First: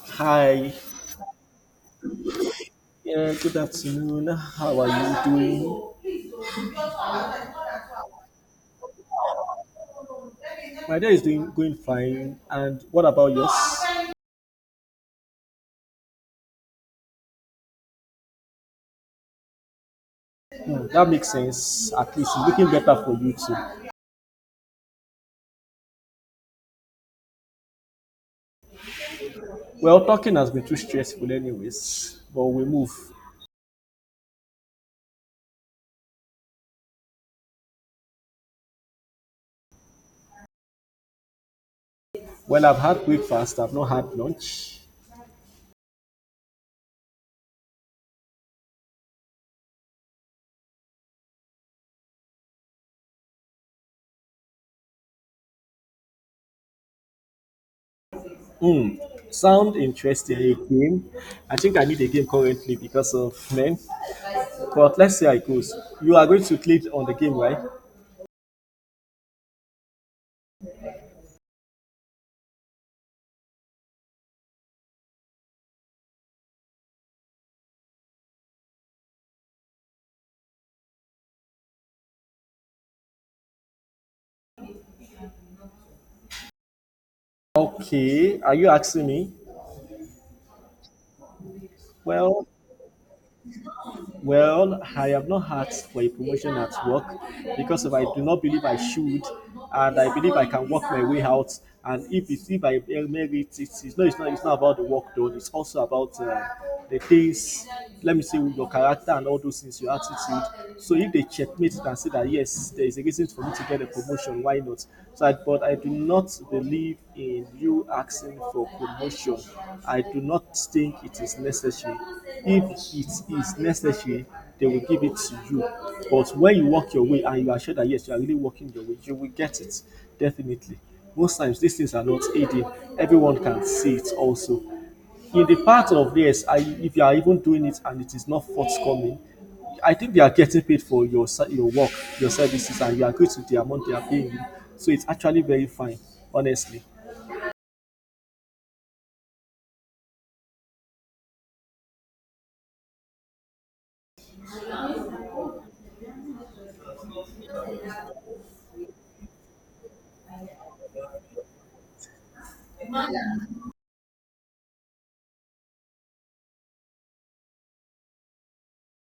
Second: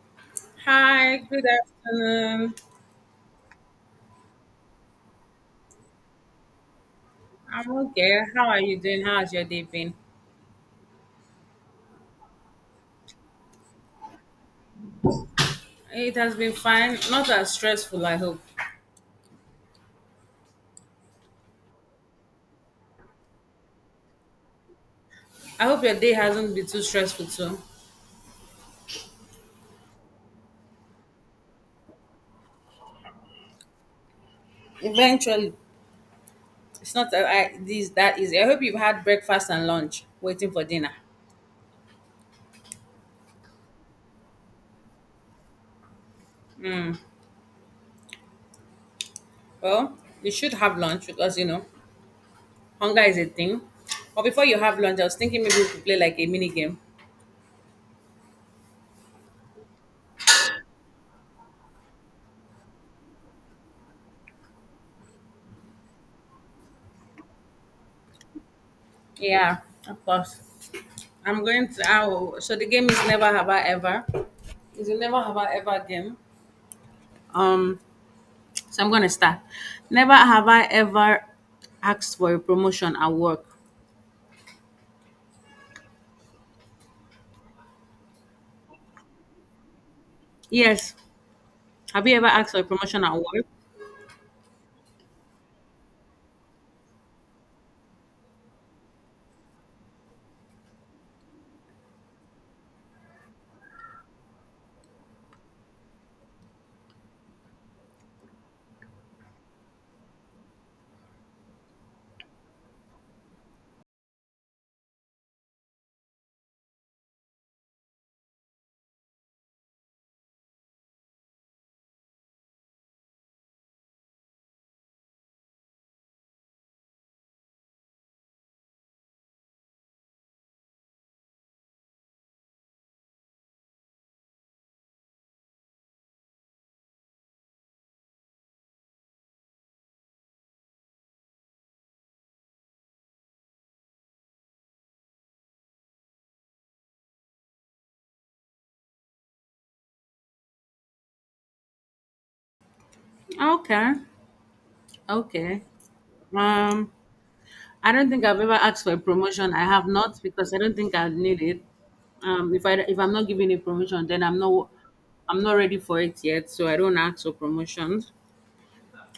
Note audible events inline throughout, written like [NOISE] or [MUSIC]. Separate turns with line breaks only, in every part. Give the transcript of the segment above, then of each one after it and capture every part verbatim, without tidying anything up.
Hi,
Hi, good afternoon.
yeah, good afternoon. How are you doing?
I'm okay. How are you doing? How has your day been?
My day is doing going fine. And what about yours?
It has been fine, not as stressful, I hope.
Hmm, that makes sense. At least it's looking better for you too.
I hope your day hasn't been too stressful too.
Well, talking has been too stressful, anyways. But we move.
Eventually, it's not that I, this that easy. I hope you've had breakfast and lunch, waiting for dinner.
Well, I've had breakfast. I've not had lunch.
Well, you should have lunch because you know hunger is a thing. But before you have lunch, I was thinking maybe we could play like a mini game.
Hmm. Sound interesting a game. I think I need a game currently because of men. But let's see how it goes. You are going to click on the game, right?
Yeah, of course. I'm going to. I will, so the game is never have I ever. It's a never have I ever game. Um, So I'm gonna start. Never have I ever asked for a promotion at work.
Okay, are you asking me?
Yes. Have you ever
Well,
asked for a promotion at work?
well, I have not asked for a promotion at work because if I do not believe I should, and I believe I can work my way out. And if it's if I merit it, it's it's not it's not it's not about the work done. It's also about uh, the things. Let me say with your character and all those things, your attitude. So if they checkmate it and say that yes, there is a reason for me to get a promotion, why? Why not? So, I, but I do not believe in you asking for promotion. I do not think it is necessary. If it is necessary, they will give it to you. But when you walk your way and you are sure that yes, you are really walking your way, you will get it definitely. Most times, these things are not hidden. Everyone can see it also in the part of yes, I, if you are even doing it and it is not forthcoming, I think they are getting paid for your your work, your services, and you agree to the amount they are paying you. So it's actually very fine, honestly.
Okay. Okay. Um, I don't think I've ever asked for a promotion. I have not because I don't think I need it. Um, if I if I'm not given a promotion, then I'm not I'm not ready for it yet. So I don't ask for promotions.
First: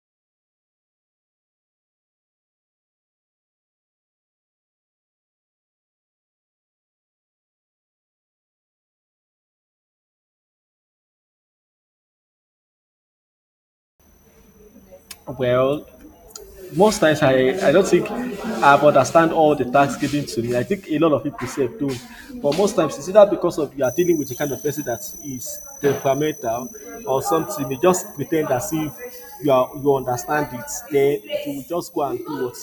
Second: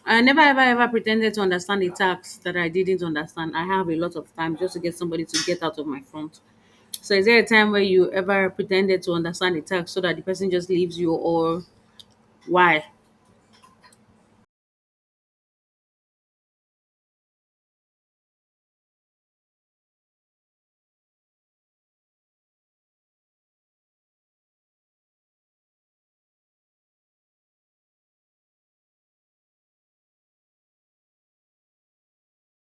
I never ever ever pretended to understand a tax that I didn't understand. I have a lot of time just to get somebody to get out of my front. So is there a time where you ever pretended to understand the text so that the person just leaves you or why?
Well, most times I, I don't think I've understand all the tasks given to me. I think a lot of people say don't. But most times it's either because of you are dealing with a kind of person that is temperamental or something. You just pretend as if you are you understand it. Then you will just go and do what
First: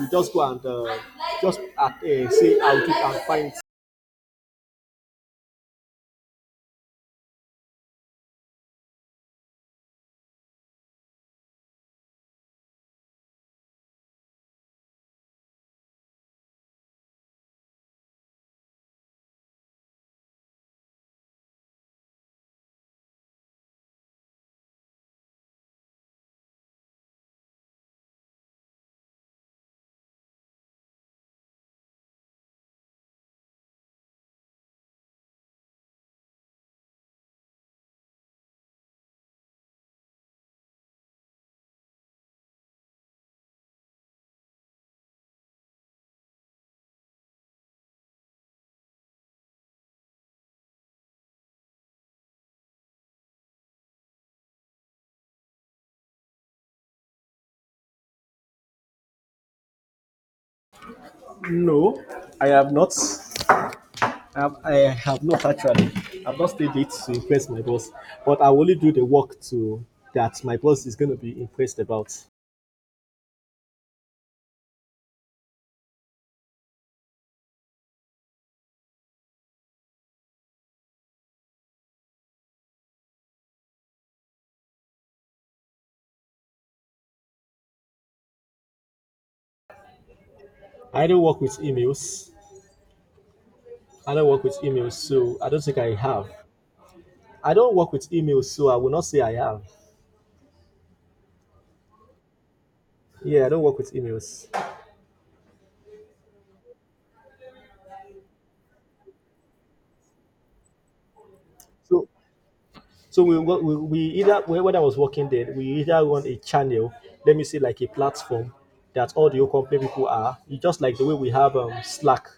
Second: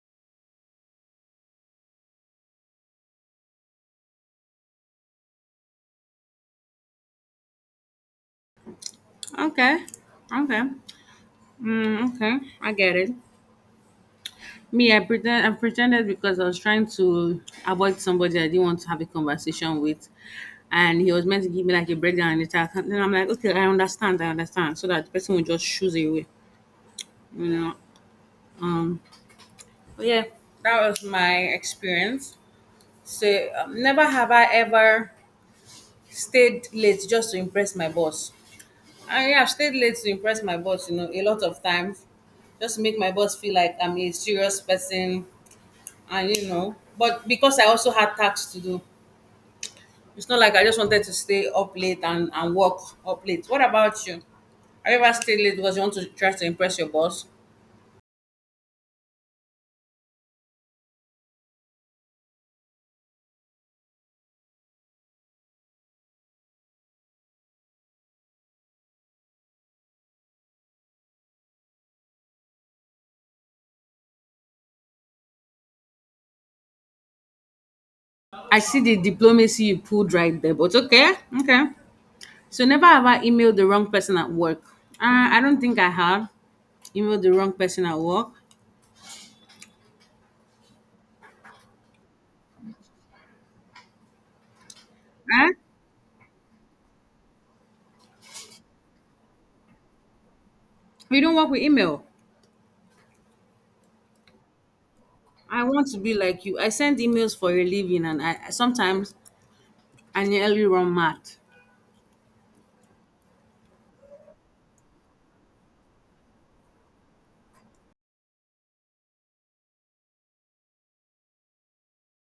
you just go and uh, just uh, uh, say I'll do it and find.
Okay. Okay. Mm, okay. I get it. Me, I pretend I pretended because I was trying to avoid somebody I didn't want to have a conversation with. And he was meant to give me like a breakdown in the text. And then I'm like, okay, I understand, I understand. So that the person would just choose away. You know? Um but yeah, that was my experience. So um, never have I ever stayed late just to impress my boss. I have stayed late to impress my boss, you know, a lot of times, just to make my boss feel like I'm a serious person, and you know, but because I also had tasks to do, it's not like I just wanted to stay up late and, and work up late. What about you? Have you ever stayed late because you want to try to impress your boss?
No, I have not. Um, I have not actually. I've not stayed late to impress my boss, but I will only do the work to that my boss is going to be impressed about.
I see the diplomacy you pulled right there, but okay, okay. So never have I emailed the wrong person at work. Uh, I don't think I have emailed the wrong person at work.
I don't work with emails. I don't work with emails, so I
Huh?
don't think I have. I don't work with emails, so I will not say I have.
We don't work with email.
Yeah, I don't work with emails.
I want to be like you. I send emails for a living, and I I- sometimes I nearly run mad.
So So we, wo- we, we either when when I was working there, we either want a channel, let me say like a platform that all the Okomple people are. It's just like the way we have um, Slack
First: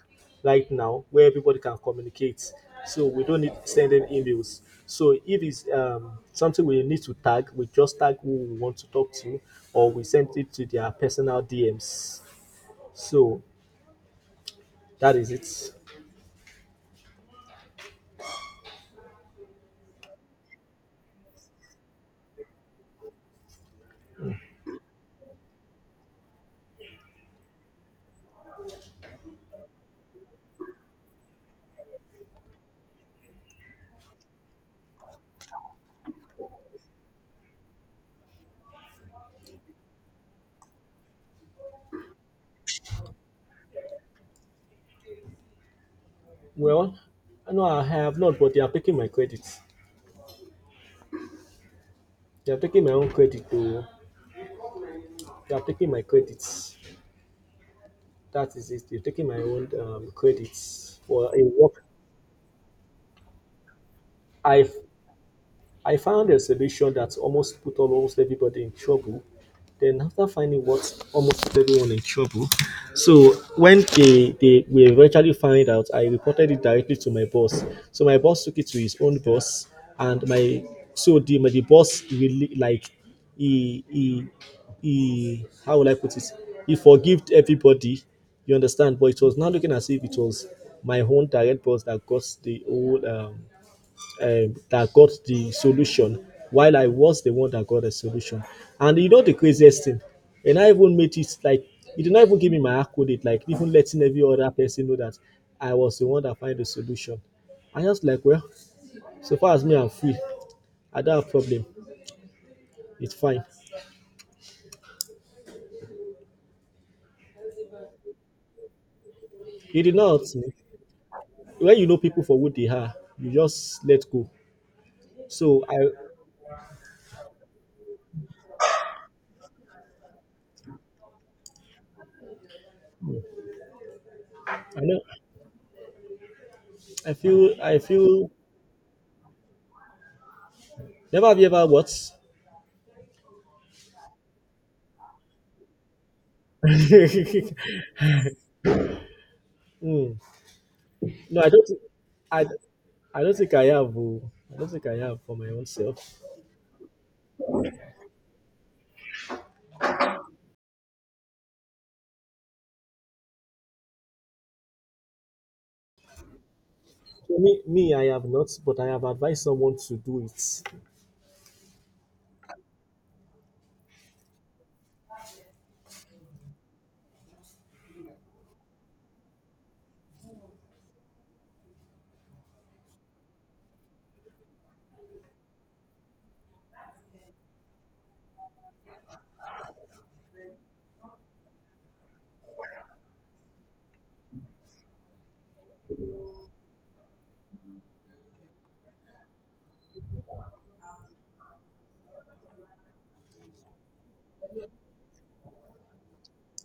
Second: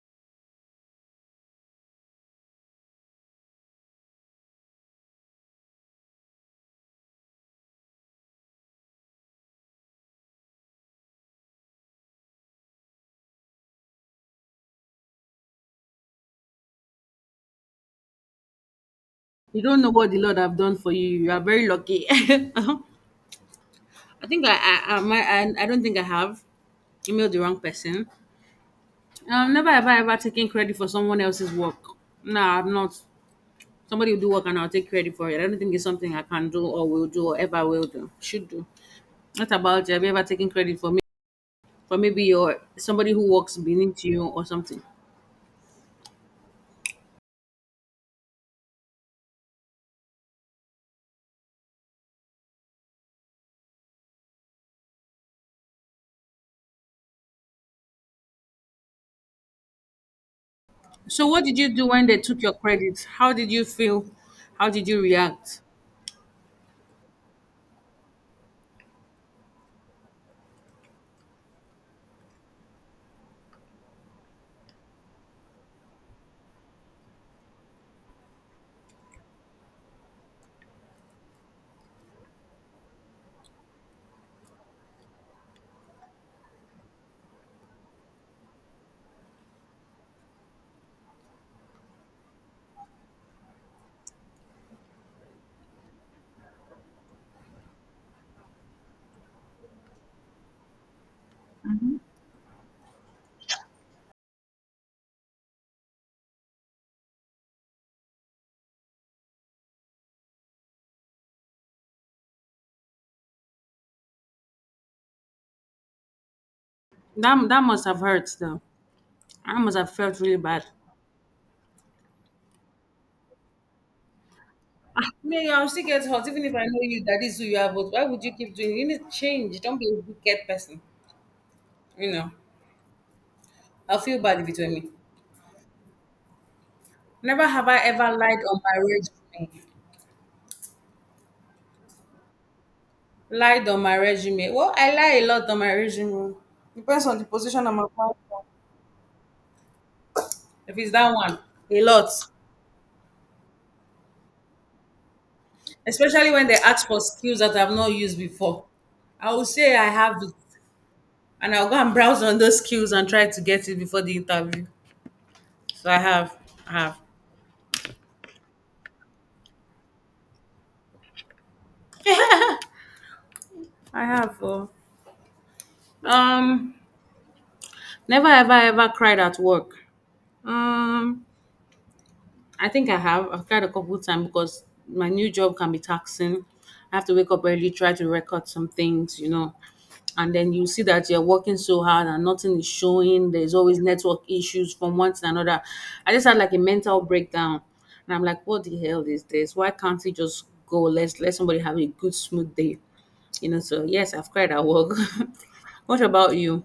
right now, where everybody can communicate. So we don't need sending emails. So if it's um, something we need to tag, we just tag who we want to talk to, or we send it to their personal D Ms. So that is it.
You don't know what the Lord have done for you. You are very lucky. [LAUGHS] I think I I, I, might- I I don't think I have emailed the wrong person. Um, never have I ever taken credit for someone else's work. No, I'm not. Somebody will do work and I'll take credit for it. I don't think it's something I can do or will do or ever will do. Should do. What about you? Have you ever taken credit for me for maybe your somebody who works beneath you or something?
Well, no, I have not, but they are taking my credit. They are taking my own credit though. You are taking my credits. That is it. You're taking my own um, credits
So
for a
what did you
work.
do when they took your credit? How did you feel? How
I've
did you react?
I found a solution that almost put almost everybody in trouble. Then after finding what almost put everyone in trouble, so when they they we eventually find out, I reported it directly to my boss. So my boss took it to his own boss, and my so the my the boss really like he he he how will I put it? He forgived everybody. You understand? But it was not looking as if it was my own direct boss that got the whole um, um, that got the solution while I was the one that got the solution. And you know the craziest thing, and I even made it like he did not even give me my accolade, like even letting every other person know that I was the one that find the solution. I just like, well, so far as me, I'm free. I don't have problem. It's fine.
That that must have hurt though. I must
He
have
did
felt
not hurt
really
me.
bad.
When you know people for what they are, you just let go.
Ah, me,
So
I'll still
I,
get hot even if I know you that is who you are. But why would you keep doing? It? You need to change. Don't be a wicked person. You know, I'll feel bad if it
I
were me.
know, I
Never
feel,
have I
I
ever
feel.
lied on my resume.
Never have you ever what?
Lied on my resume. Well, I lie a lot on my resume. Depends on the
[LAUGHS]
position I'm applying for.
Hmm.
If it's that one,
No, I don't think,
a lot.
I I don't think I have. Oh. I don't think I have for my own self.
Especially when they ask for skills that I've not used before. I will say I have it, and I'll go and browse on those skills and try to get it before the interview. So I have, I have,
So me, me, I have not, but I have advised someone to do it.
I have. Uh, um, never ever ever cried at work. Um, I think I have. I've tried a couple times because my new job can be taxing. I have to wake up early, try to record some things, you know. And then you see that you're working so hard and nothing is showing. There's always network issues from one to another. I just had like a mental breakdown. And I'm like, what the hell is this? Why can't we just go? Let's let somebody have a good smooth day. You know, so yes, I've cried at work. [LAUGHS] what about you?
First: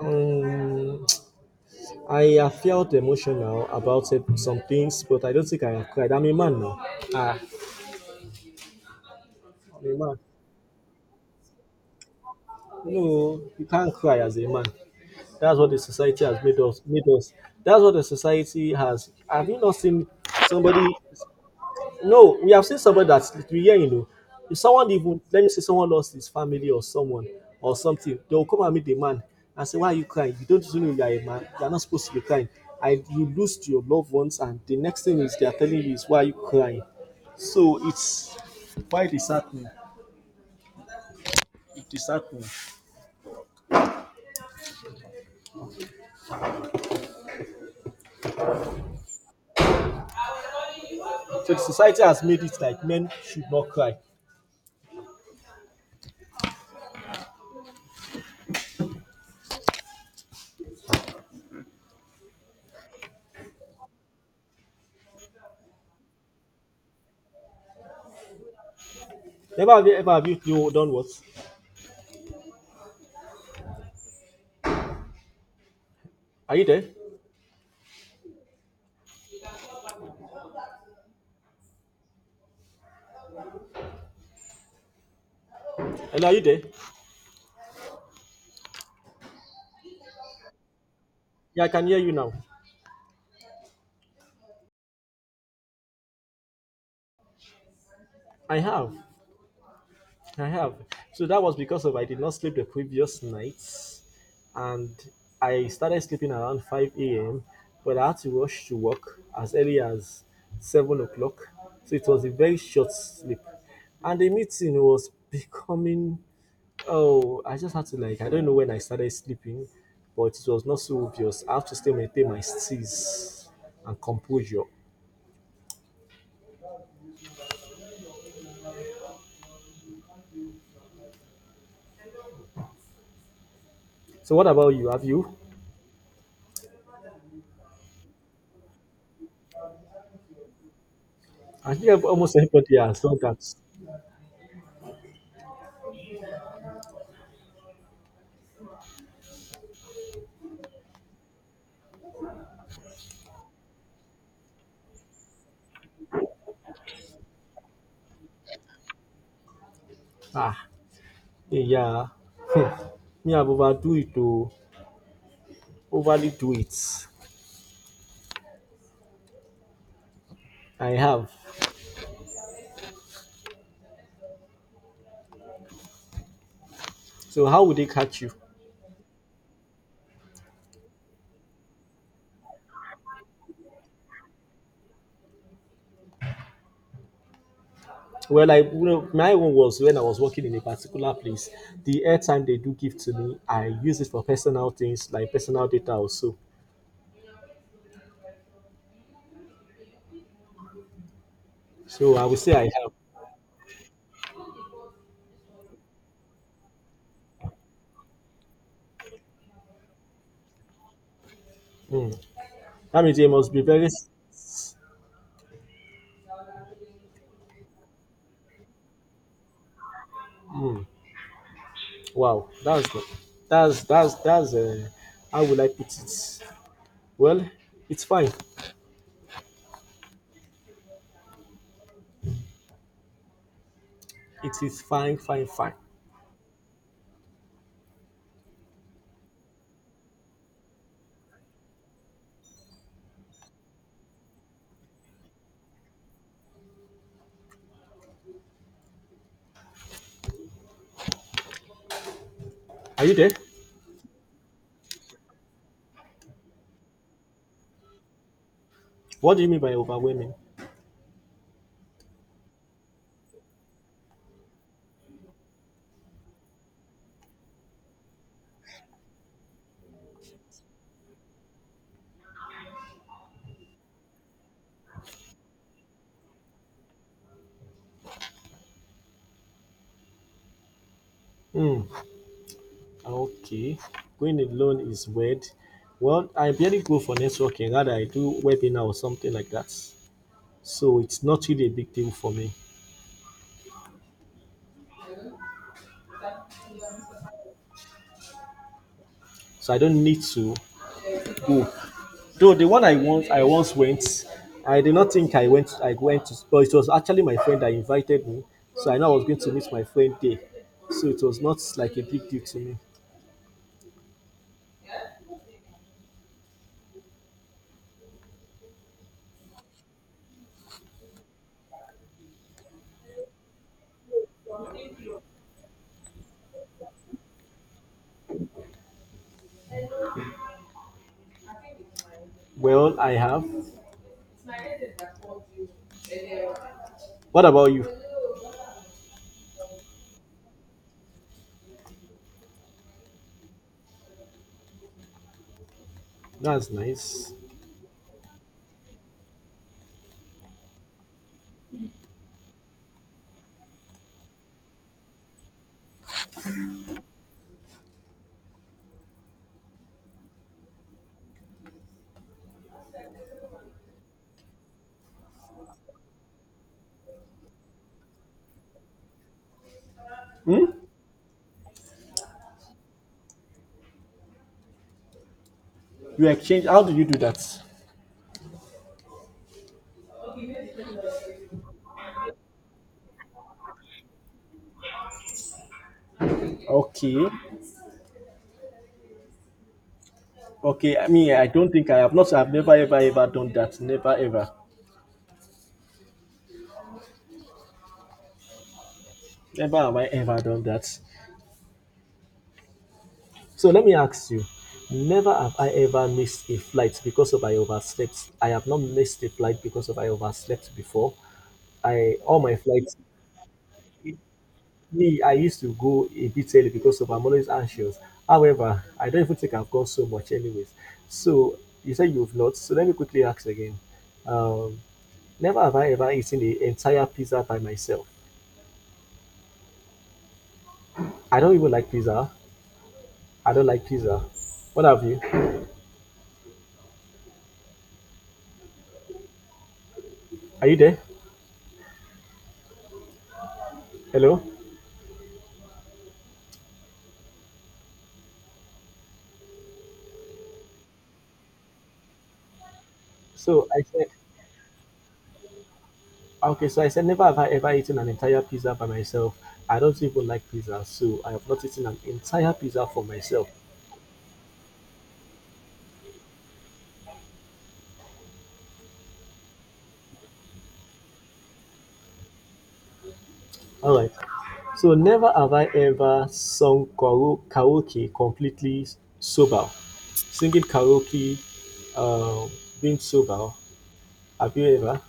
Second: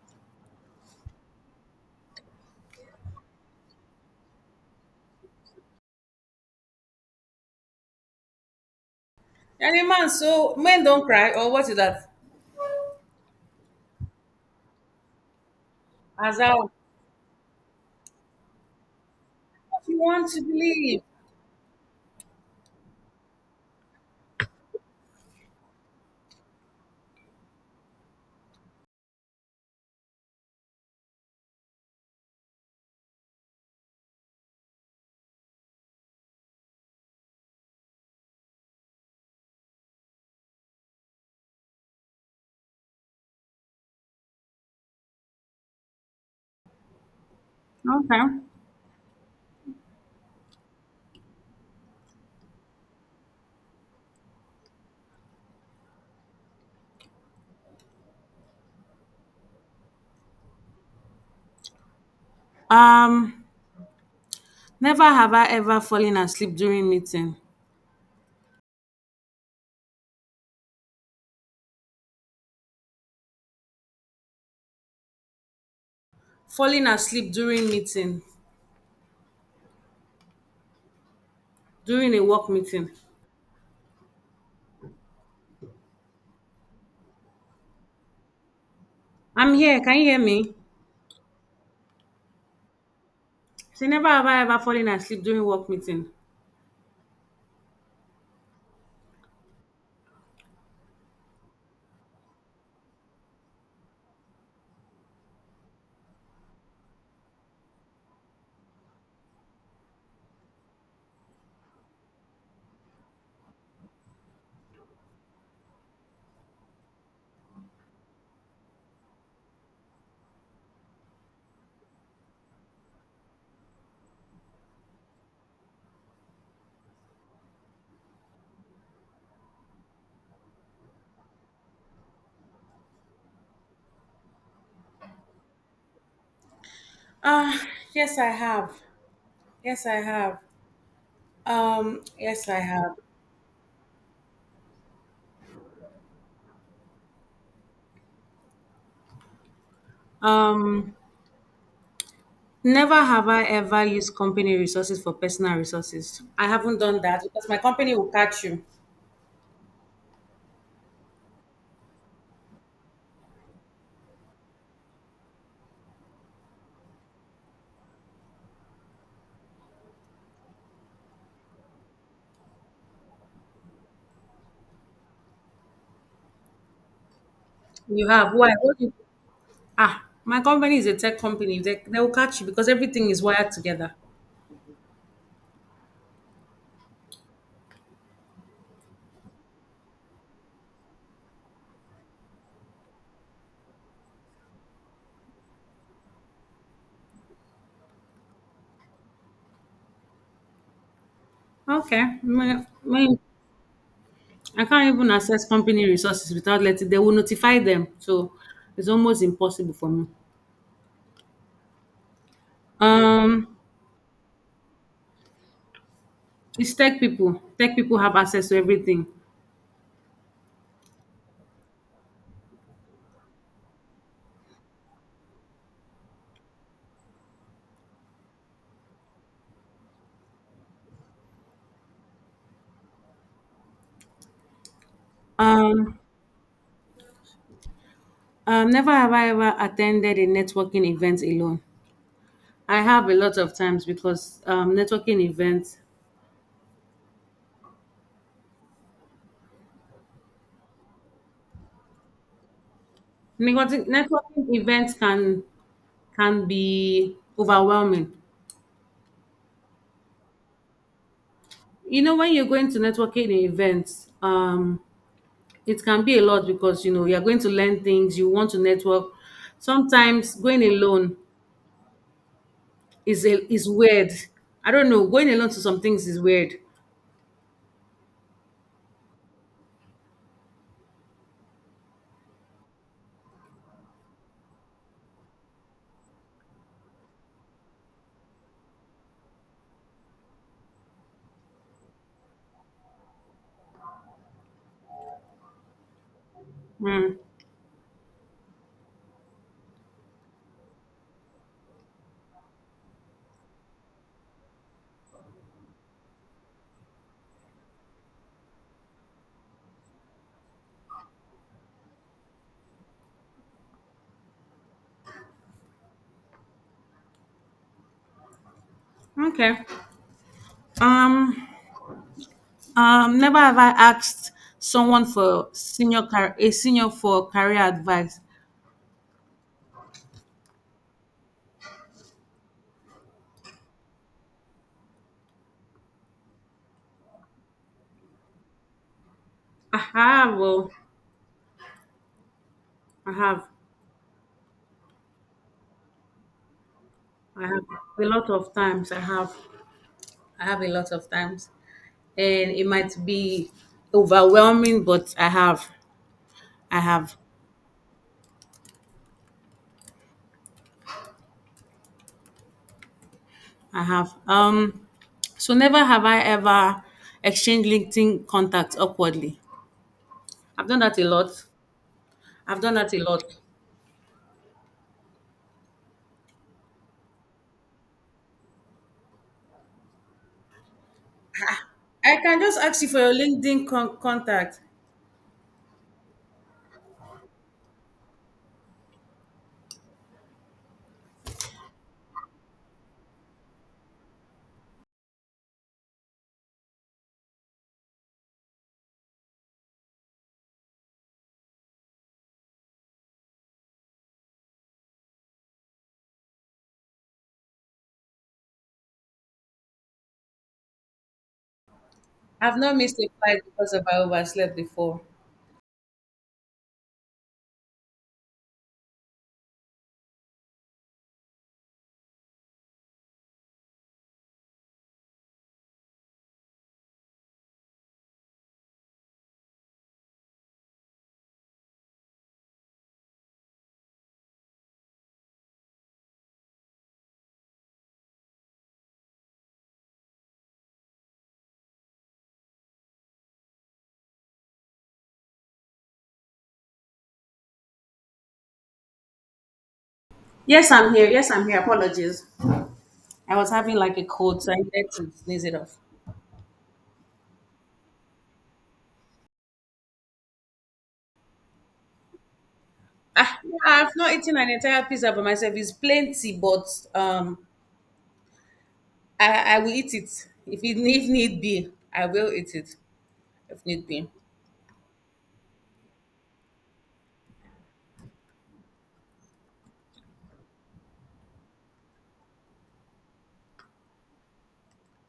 Um, I have felt emotional about it, some things, but I don't think I have cried. I'm a man now. Ah,
And a
I'm a
man,
man.
so men don't cry, or what is that?
No, you can't cry as a man. That's what the society
As
has
I,
made
what
us. Made us. That's what the society has. Have you not
you
seen
want to
somebody.
believe.
No, we have seen someone that's literally here, you know. If someone even let me say someone lost his family or someone or something, they will come and meet the man and say, why are you crying? You don't even know you are a man, you're not supposed to be crying. And you lose to your loved ones, and the next thing is they are telling you is why are you crying? So it's why it is happening. It is happening.
Okay.
So the society has made it like men should not cry.
um never have I ever fallen asleep during meeting.
Never have you ever have you, you done what? Are you there?
Falling asleep during meeting, during a work meeting.
Hello, are you there?
I'm here, can you hear me?
Yeah, I can hear you now.
Say never have I ever fallen asleep during work meeting.
I have. I have. So that was because of I did not sleep the previous nights, and I started sleeping around five a m. But I had to rush to work as early as seven o'clock, so it was a very short sleep. And the meeting was [LAUGHS] becoming oh, I just had to like I don't know when I started sleeping, but it was not so obvious. I have to still maintain my steeze and composure. So what about you? Have you?
Ah, yes I have. yes i have
I think
um
I've almost [LAUGHS]
yes i
everybody
have
has done that.
um Never have I ever used company resources for personal resources. I haven't done that because my company will catch you.
Ah, yeah, [LAUGHS] me, I've overdo it though, overly do it. I have. So how would they
You
catch you?
have? Why, what do you, ah my company is a tech company. They, they will catch you because everything is wired together.
Well, I you know my own was when I was working in a particular place. The airtime they do give to me, I use it for personal things like personal data also. So So,
Okay.
I would say I
My,
have.
my, I can't even access company resources without letting they will notify them. So it's almost impossible for me.
Hmm. That means they
Um,
must be very. S-
it's tech people. Tech people have access to everything.
wow, that's the, that's that's that's uh, how would I put it? Well, it's fine. It is fine, fine, fine.
Um, um, never have I ever attended a networking event alone. I have a lot of times because um, networking events,
Are you there?
networking networking events can can be overwhelming.
What do you mean by overwhelming?
You know, when you're going to networking events, um, it can be a lot because you know you're going to learn things, you want to network. Sometimes going alone is a, is weird. I don't know. Going alone to some things is weird.
Hmm. Okay, going it alone is weird. Well, I barely go for networking. Rather, I do webinar or something like that. So it's not really a big deal for me.
Mm,
So I don't need to go. Though the one I once I once went, I did not think I went. I went to, but it was actually my friend that invited me. So I know I was going to meet my friend there. So it was not like a big deal to me.
okay. Um. Um. Never have I asked someone for senior car- a senior for career advice.
Well, I have. What about you?
I have. Oh, I have.
That's nice.
I have a lot of times. I have. I have a lot of times, and it might be overwhelming, but I have. I have. I have. Um, so never have I ever exchanged LinkedIn contacts awkwardly.
Hmm?
I've done that a lot. I've done that a lot.
You exchange? How do you do that?
I can just ask you for your LinkedIn con- contact.
Okay. Okay, I mean, I don't think I have not, I've never ever ever done that. Never ever. Never have I ever done that. So let me ask you never have I ever missed a flight because of I overslept. I have not missed a flight because of I overslept before. I all my
I've not
flights
missed a flight because of I overslept before.
me, I used to go a bit early because of I'm always anxious. However, I don't even think I've gone so much anyways. So you said you've not, so let me quickly ask again. Um, never have I ever eaten the entire pizza by myself. I don't even like pizza. I don't like pizza. What have you? Are you there? Hello?
Yes, I'm here. Yes, I'm here. Apologies. I was
So
having
I
like a
said,
cold, so I needed to sneeze it off.
okay, so I said, never have I ever eaten an entire pizza by myself. I don't even like pizza, so I have not eaten an entire pizza for
Ah,
myself.
yeah, I've not eaten an entire pizza by myself. It's plenty, but um, I, I will eat it if it if need be. I will eat it if need
All
be.
right. So never have I ever sung karo- karaoke completely sober. Singing karaoke, uh, being sober. Have you ever?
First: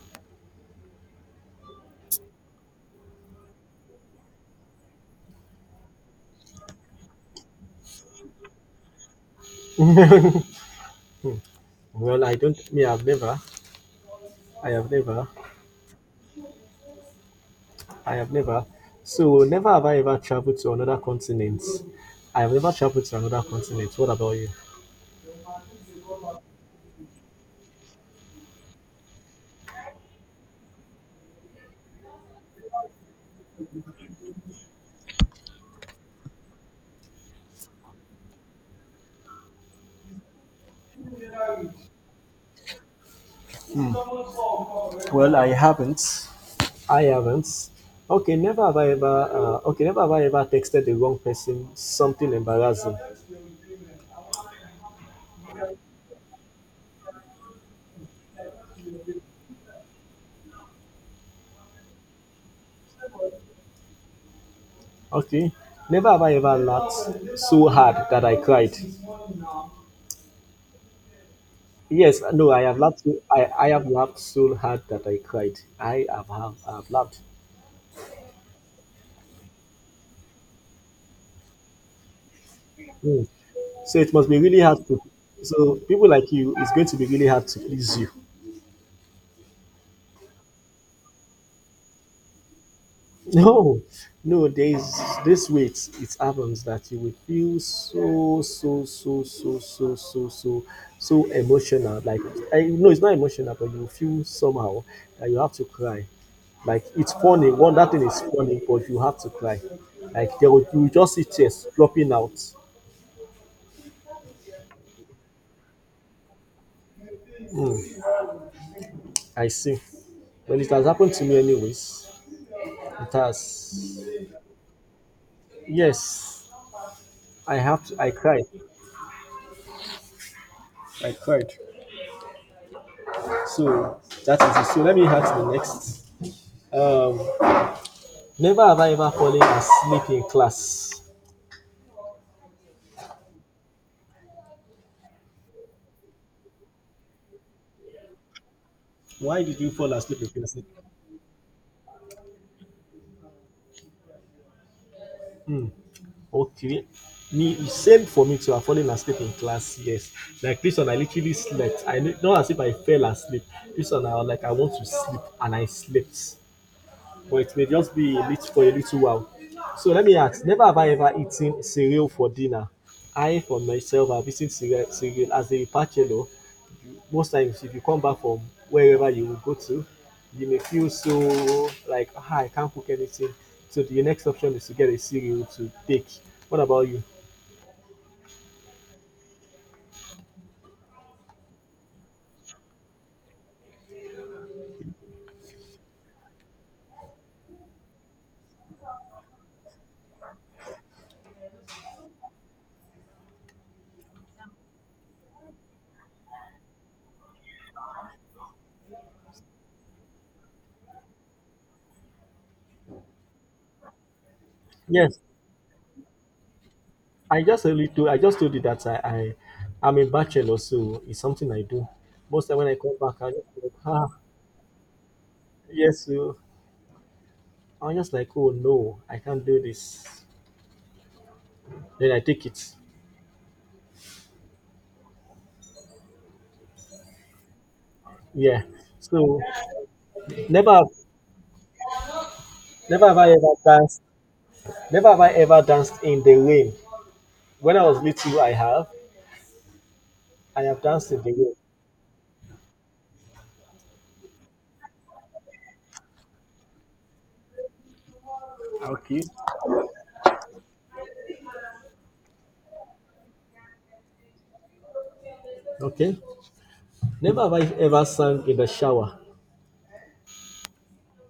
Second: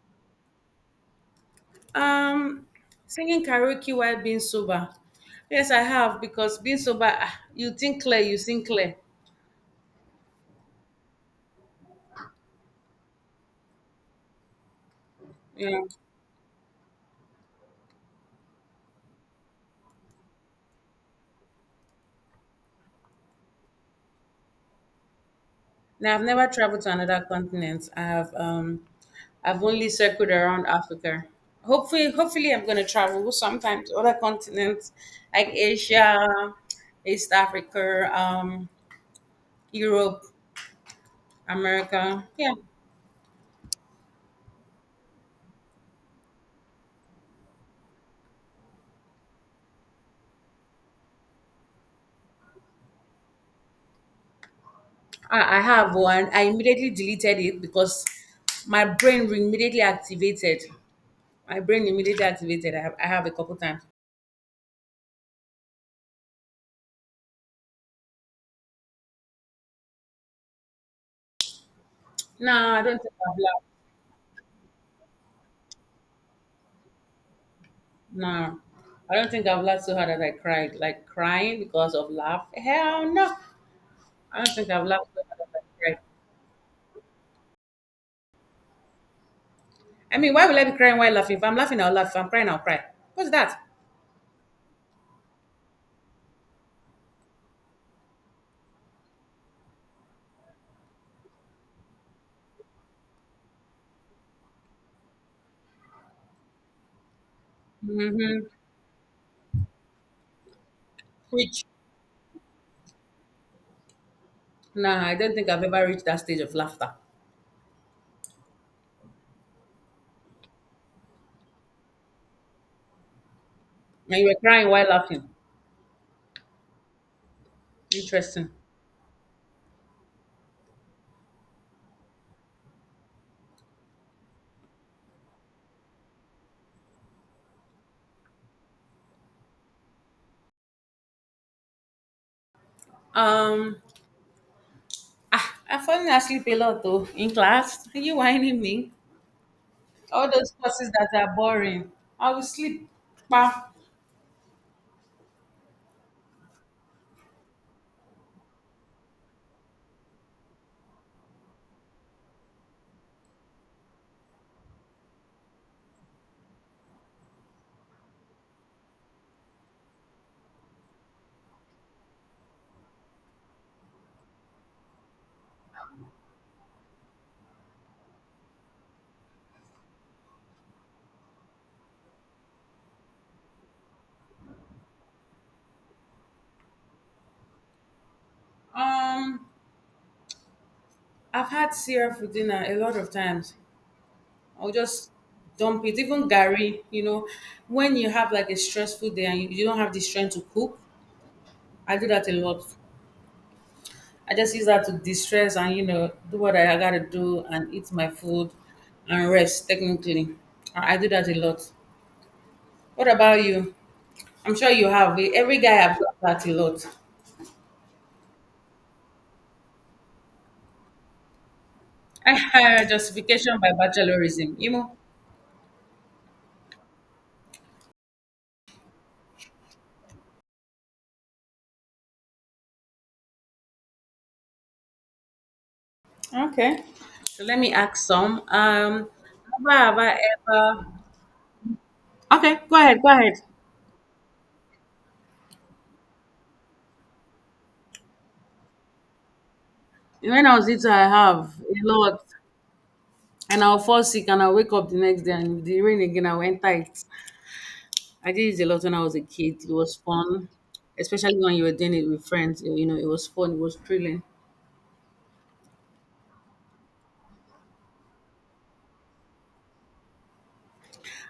Um, singing karaoke while being sober. Yes, I have because being sober, ah, you think clear, you sing clear.
Well, I don't. Me, I've never. I have never.
Yeah.
I have never. So, never have I ever traveled to another continent. I have never traveled to another continent. What about you?
Now I've never traveled to another continent. I have um, I've only circled around Africa. Hopefully, hopefully I'm gonna travel sometimes to other continents like Asia, East Africa, um, Europe, America. Yeah,
Well, I haven't. I haven't. Okay, never have I ever. Uh, okay, never have I ever texted the wrong person something embarrassing.
I, I have one. I immediately deleted it because my brain immediately activated. My brain immediately activated. I have, I have a couple times.
Okay, never have I ever laughed so hard that I cried. Yes, no,
No,
I have
I don't
laughed.
think
So,
I've
I
laughed.
I have laughed so hard that I cried. I have have, have laughed.
No, I don't think I've laughed so hard that I cried. Like crying because of laugh. Hell
Hmm.
no.
So it must be
I don't
really
think I've
hard to.
laughed so hard that
So
I cried.
people like you, it's going to be really hard to please you.
I mean, why will I be crying while laughing? If I'm laughing, I'll laugh. If I'm crying, I'll cry. What's
[LAUGHS]
that?
No, no, there's this way it's, it happens that you will feel so, so, so, so, so, so, so, so emotional. Like, I know it's not emotional, but you feel somehow that you have to cry. Like, it's funny. One, that thing is
Mm-hmm.
funny, but you have to cry. Like, there will, you will just see
Which?
tears dropping out.
Nah, I don't think I've ever reached that stage of laughter.
Mm, I see. Well, it has happened to me, anyways. It has.
And you were crying while laughing.
Yes, I have to. I cried.
Interesting.
I cried. So that is it. So let me ask the next. Um, Never have I ever fallen asleep in class.
Um, ah, I've fallen asleep a lot though in class. Are you whining me?
Why did you fall asleep in
All those
class?
courses that are boring. I will sleep. Pa.
Okay. Me, same for me too. I've fallen asleep in class. Yes, like this one, I literally slept. I kn- not as if I fell asleep. This one, I was like I want to sleep and I slept, but it may just be a little for a little while. So let me ask: never have I ever eaten cereal for dinner. I, for myself, have eaten cereal, cereal as a bachelor most times. If you come back from wherever you go to, you may feel so like, ah, I can't cook anything. So the next option is to get a cereal to take. What about you?
Um, I've had cereal for dinner a lot of times. I'll just dump it. Even Gary, you know, when you have like a stressful day and you you don't have the strength to cook, I do that a lot. I just use that to distress and you know do what I gotta do and eat my food and rest. Technically, I I do that a lot. What about you? I'm sure you
Yes,
have. Every guy I've done that a lot.
I just only do. I just told you that I, I I'm a bachelor, so it's something I do.
[LAUGHS] I
Most time when I
had
come back, I just
justification by
like, ah,
bachelorism. You know.
yes, so I'm just like, oh no, I can't do this. Then I take it.
Okay. So let me ask some.
Yeah.
Um,
So
have I
never,
ever? Okay, go ahead.
never
Go
have I
ahead.
ever danced. Never have I ever danced in the rain. When I was little, I have.
When I
I
was
have
little, I
danced in the
have
rain.
a lot, and I'll fall sick, and I'll wake up the next day, and if the rain again, I went tight. I did it a lot when I was a
Okay.
kid. It was fun, especially when you were doing it with friends. You know, it was fun. It was thrilling.
Okay. Never have I ever sung in the shower.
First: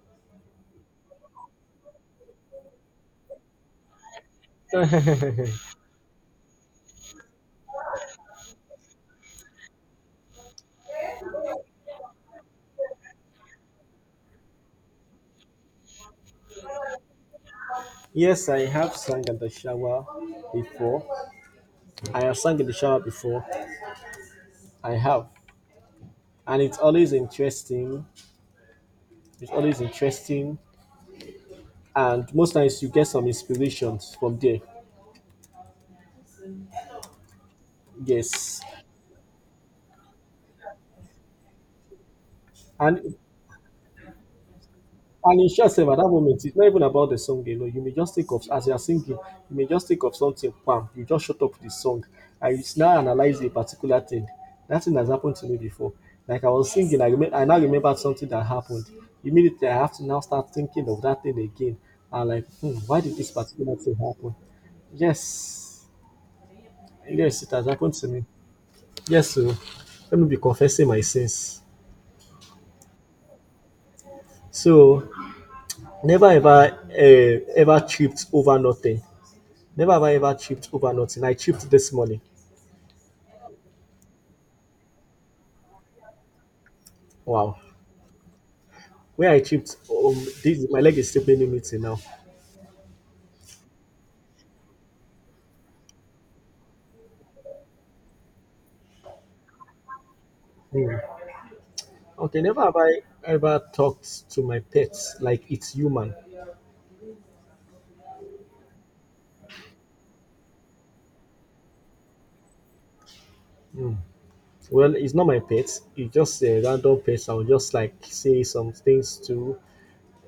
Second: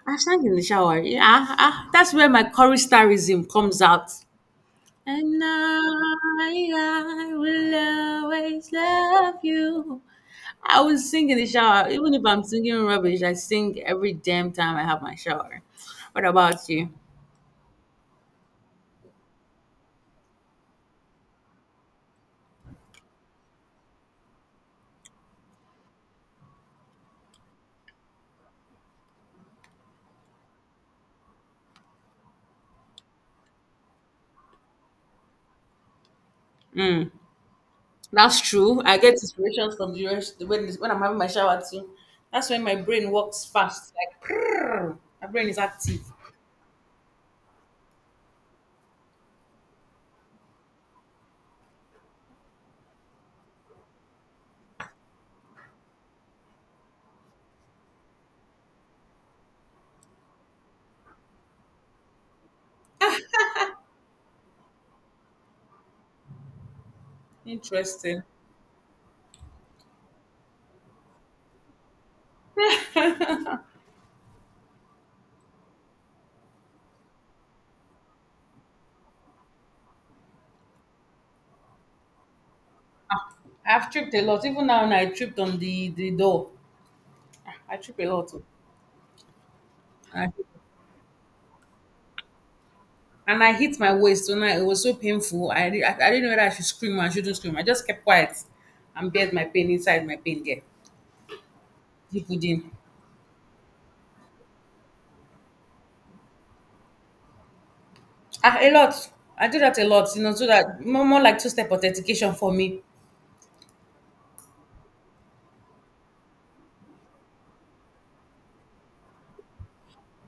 I sang in the shower. Yeah, ah, ah, that's where my choristerism comes out. And
[LAUGHS]
I, I will always love you. I would sing in the shower. Even if I'm singing rubbish, I sing every damn time I have my shower. What about you?
Yes, I have sung in the shower before. I have sung in the shower before. I have. And it's always interesting. It's always interesting. And most times you get some inspirations from there.
That's
Yes.
true. I get inspiration from the rest when, when I'm having my shower too. That's when my
And
brain works fast. Like, prrr, my
And
brain
in
is
short sef, at
active.
that moment, it's not even about the song alone. You may just think of. As you are singing, you may just think of something, bam, you just shut up the song and you now analyze a particular thing. That thing has happened to me before. Like I was singing, I, rem- I now remembered something that happened. Immediately, I have to now start thinking of that thing again. And like, hmm, why did this particular thing happen? Yes, yes, it has happened to
Interesting.
me. Yes, so let me be confessing my sins. So never ever uh, ever tripped over nothing. Never have I ever chipped overnight, and I chipped this morning.
I've tripped a lot. Even now, when I tripped on the, the door. Ah,
Wow.
I trip a lot, oh.
Where I chipped, um,
I-
this, my leg is still paining me till now.
And I hit my waist, so now it was so painful. I, di- I, I didn't know whether I should scream or I shouldn't scream. I just kept quiet and bared my pain inside my pain there.
Hmm.
Deep
Okay, never
within.
have I ever talked to my pets like it's human.
Ah, a lot. I do that a lot, you know, so that more, more like two step authentication for me.
Well, it's not my pet. It's just a random pet. I will just like say some things to.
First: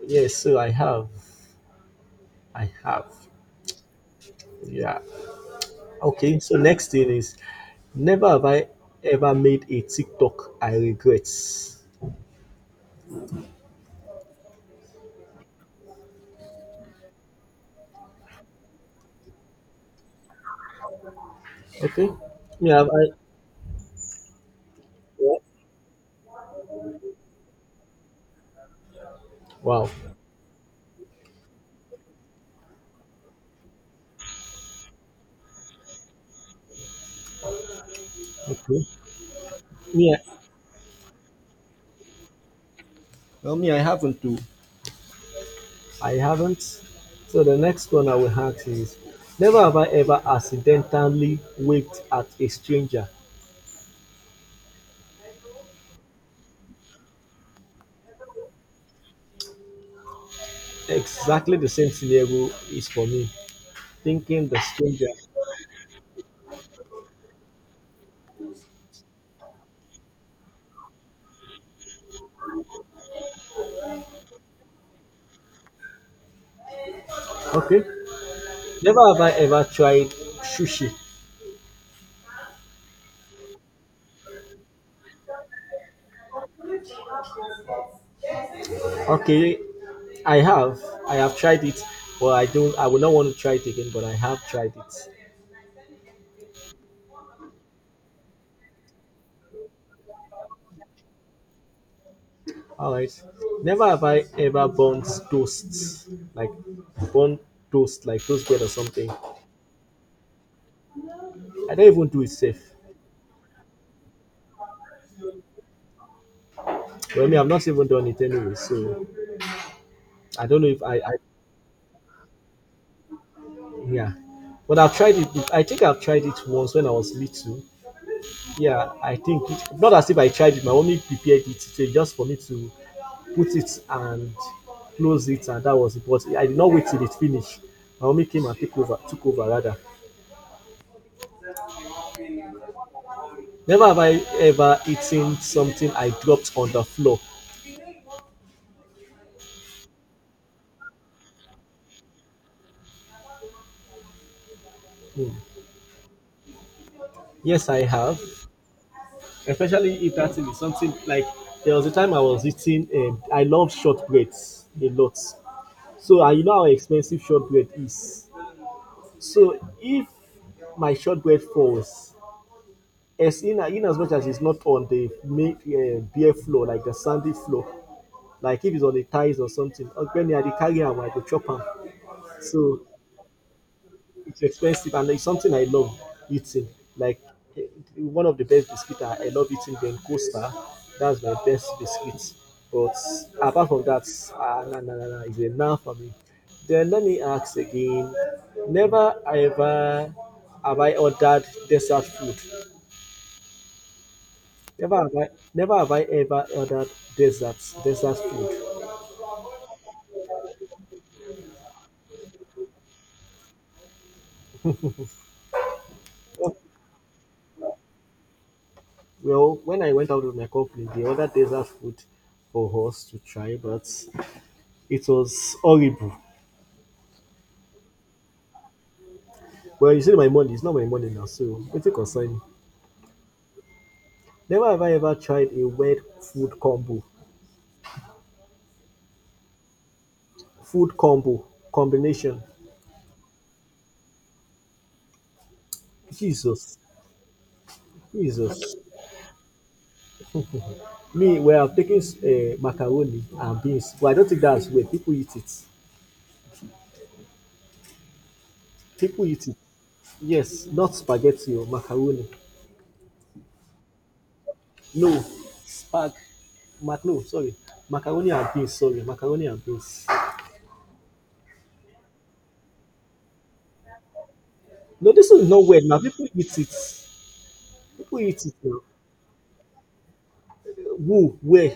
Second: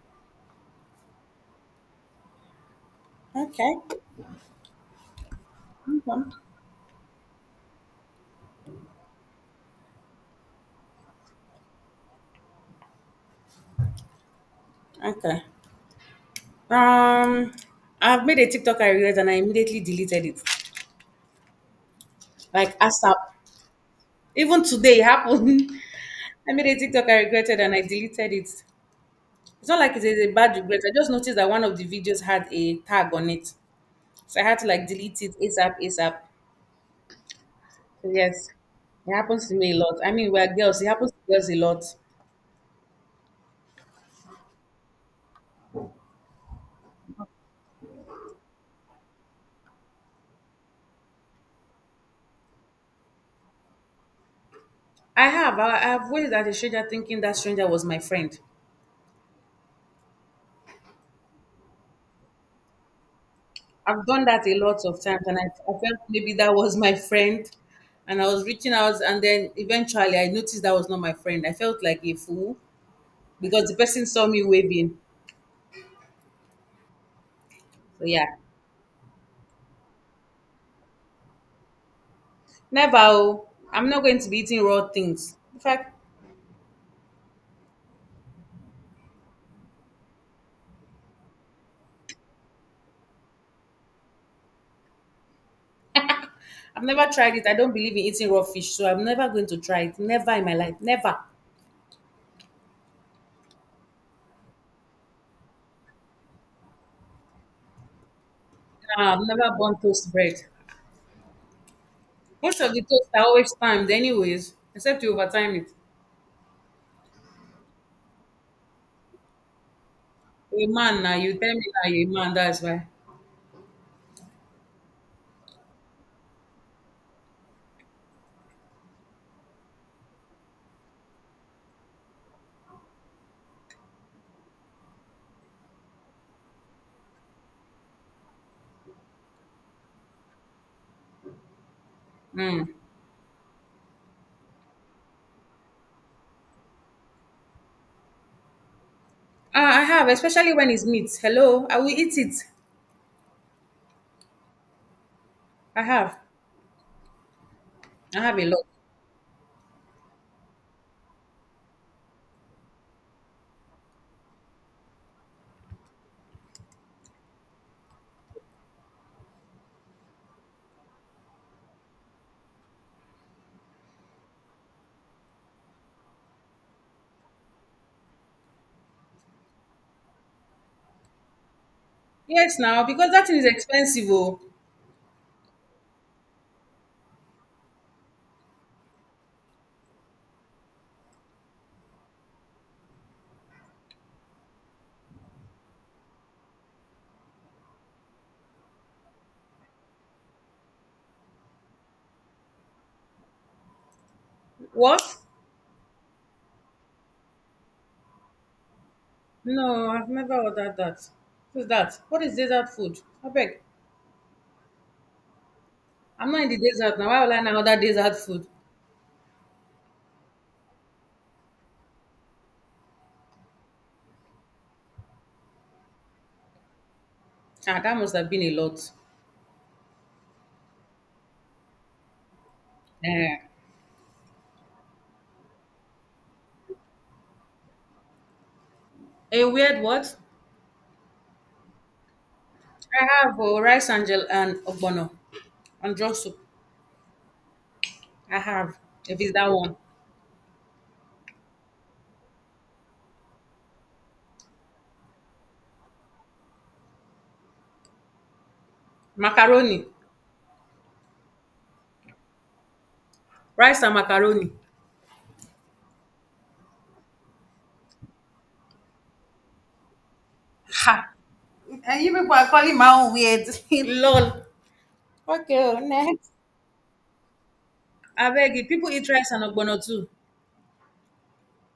Yes, so I have. I have.
Okay.
Yeah.
Okay.
Okay, so next thing is never have I ever made a TikTok I regret.
Okay. Um, I've made a TikTok I regret and I immediately deleted it.
Okay. Me
Like
have I.
ASAP. Even today it
Yeah.
happened. [LAUGHS] I made a TikTok I regretted and I deleted it. It's not
Wow.
like it's a a bad regret. I just noticed that one of the videos had a tag on it. So I had to like delete it ASAP, ASAP. So yes,
Okay.
it happens to me a lot. I
Me,
mean, we're girls. It happens to girls a lot.
well, me, I haven't too. I haven't. So the next one I will ask is: never have I ever accidentally waved at a stranger.
I have. I, I've waved at a stranger thinking that stranger was my friend.
Exactly the same scenario is for me.
I've done that
Thinking
a
the
lot of
stranger.
times, and I, I felt maybe that was my friend. And I was reaching out, and then eventually I noticed that was not my friend. I felt like a fool because the person saw me waving.
Okay.
So, yeah,
Never have I ever tried sushi.
never, oh. I'm not going to be eating raw things. In fact,
Okay. I have. I have tried it, but I don't I will not want to try it again, but I have tried it.
I've never tried it. I don't believe in eating raw fish, so I'm never going to try it. Never in my life. Never.
Alright. Never have I ever burnt toast. Like burnt toast, like toast bread or something.
Nah, I've never burned toast bread.
I don't even do it
Most of
safe.
the toast are always timed, anyways, except you overtime it.
Well, me, I've not even done it anyway, so I don't
A
know if I,
man now,
I
you tell me now you're a man, that's why.
yeah. But I've tried it. I think I've tried it once when I was little. Yeah, I think it, not as if I tried it. My mommy prepared it so just for me to put it and close it, and that was it. But I did not wait till it finished. My mommy came and took over. Took over rather.
Mm.
Never have I ever eaten something I dropped on the floor.
Ah, I have, especially when it's meat. Hello, I will eat it.
Hmm.
I have.
Yes, I
I
have.
have a lot.
Especially if that thing is something like there was a time I was eating. Um, I love shortbreads a lot. So I, you know how expensive shortbread is. So if my shortbread falls, as in, in as much as it's not on the main uh, bare floor, like the sandy floor, like if it's on the ties or something, uh, when I dey carry am, I go chop am.
Yes,
So
now, because that thing is expensive. Oh.
it's expensive and it's something I love eating. Like eh, one of the best biscuits I, I love eating then Costa. That's my best biscuit. But apart from that, ah, nah, nah, nah, nah, it's enough for me. Then let me ask again. Never ever have I ordered dessert food. Never
What?
have I never have I ever ordered desserts dessert food.
No, I've never ordered that. What's that? What is desert food? I beg. I'm not in the desert now. Why will I now order desert food?
Well, when I went out with my company, they ordered dessert food for us to try, but it was horrible.
Ah, that must have been a lot.
Well, you see my money, it's not my money now, so it's a concern.
Eh.
Never have I ever tried a weird food combo.
A weird what?
Food combo combination.
I have, oh, rice and, gel- and ogbono and draw soup.
Jesus.
I
Jesus.
have, if it's that one.
[LAUGHS] Me, well, I'm taking uh, macaroni and beans. Well, I don't think that's where people eat it. People eat it.
Macaroni.
Yes, not spaghetti or macaroni.
Rice and macaroni.
No, spag. Mac, no, sorry. Macaroni and beans, sorry. Macaroni and beans.
Ha! And you people are calling my own weird. [LAUGHS] Lol.
No, this is
Okay,
not
oh,
weird now. People
next.
eat it. People
I
eat it
beg you.
now.
People eat rice and ogbono too.
Who? Where?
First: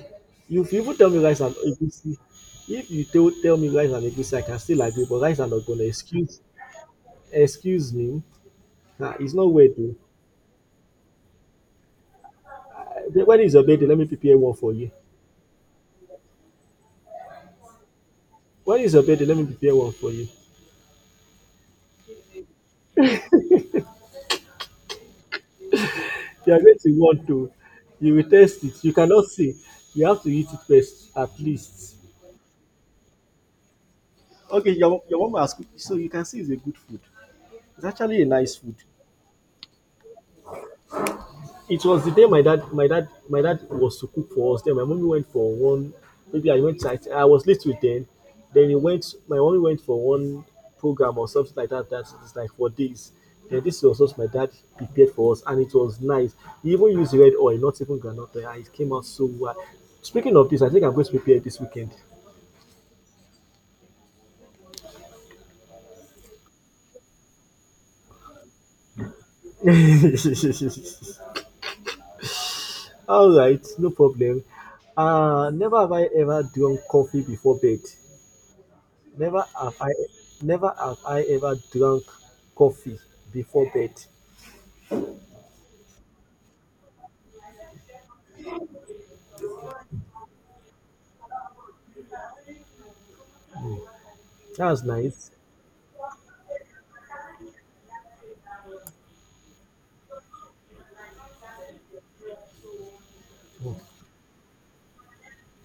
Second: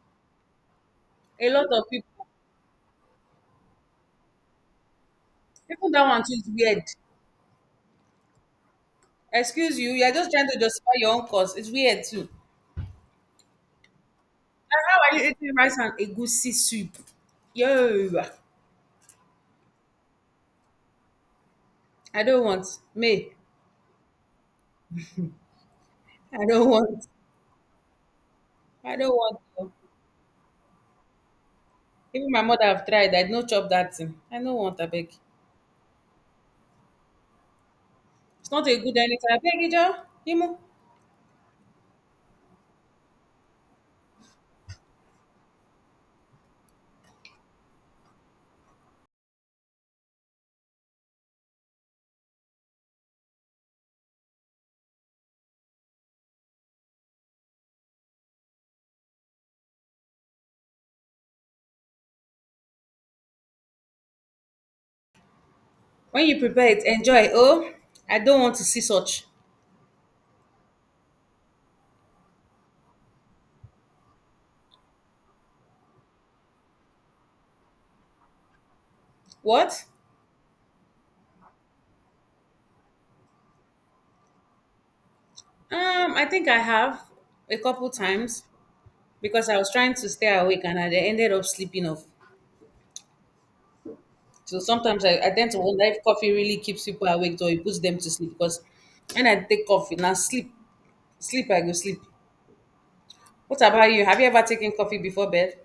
If you even tell me rice
A
and
lot of
egusi,
people.
if you tell tell me rice and egusi, I can still agree. But rice and ogbono,
People that want to
excuse
eat weird.
excuse me, nah, it's not weird
Excuse you.
o.
You're just trying to justify your own cause. It's weird too. And
Um, when is your birthday? Let me prepare one for you.
how are you eating rice and egusi soup? Yo,
When is your birthday? Let me prepare one for you.
I don't want. Me, I
You are
don't
going to
want.
want to. You will taste it. You
I don't
cannot
want.
see. You have to eat it first, at least.
Even my mother have tried. I no chop that thing. I don't
Okay,
want. I
your
beg.
your mama has cooked, so you can see it's a good food. It's actually a
It's
nice
not
food.
a good anything. I beg you, Imu.
It was the day my dad, my dad, my dad was to cook for us. Then my mommy went for one. Maybe I went. I, I was little then. Then he went. My mommy went for one program or something like that. That is like for days. Then this was what my dad prepared for us, and it was nice. He even used red oil, not even granite oil. Ah, it came out so well. Speaking of this, I think I'm going to prepare this weekend.
When you prepare it, enjoy. Oh, I don't want to see such.
[LAUGHS] All right, no problem. Uh, never have I ever drunk coffee before bed. Never have
What?
I Never have I ever drunk coffee before bed.
Um, I think I have a couple times because I was trying to stay awake and I ended up sleeping off. So
That's
sometimes I, I
nice.
tend to wonder if coffee really keeps people awake or it puts them to sleep because when I take coffee, now sleep, sleep, I go sleep. What
Mm.
about you? Have you ever taken coffee before bed?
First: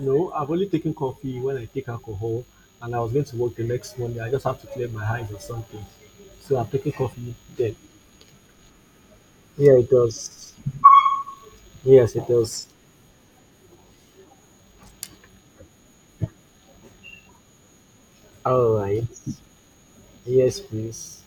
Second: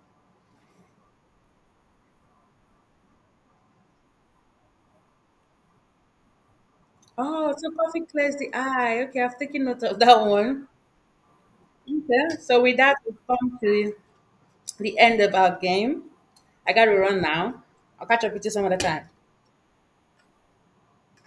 No, I've only taken coffee when I take alcohol and I was going to work the next morning. I just have to clear my eyes or something. So I'm taking coffee
Oh, so
then.
coffee clears the eye. Okay, I've taken
Yeah,
note
it
of that
does.
one.
Yes, it
Okay, so
does.
with that, we've come to the end of our game. I gotta run now. I'll catch up with you some other
All right.
time.
Yes, please.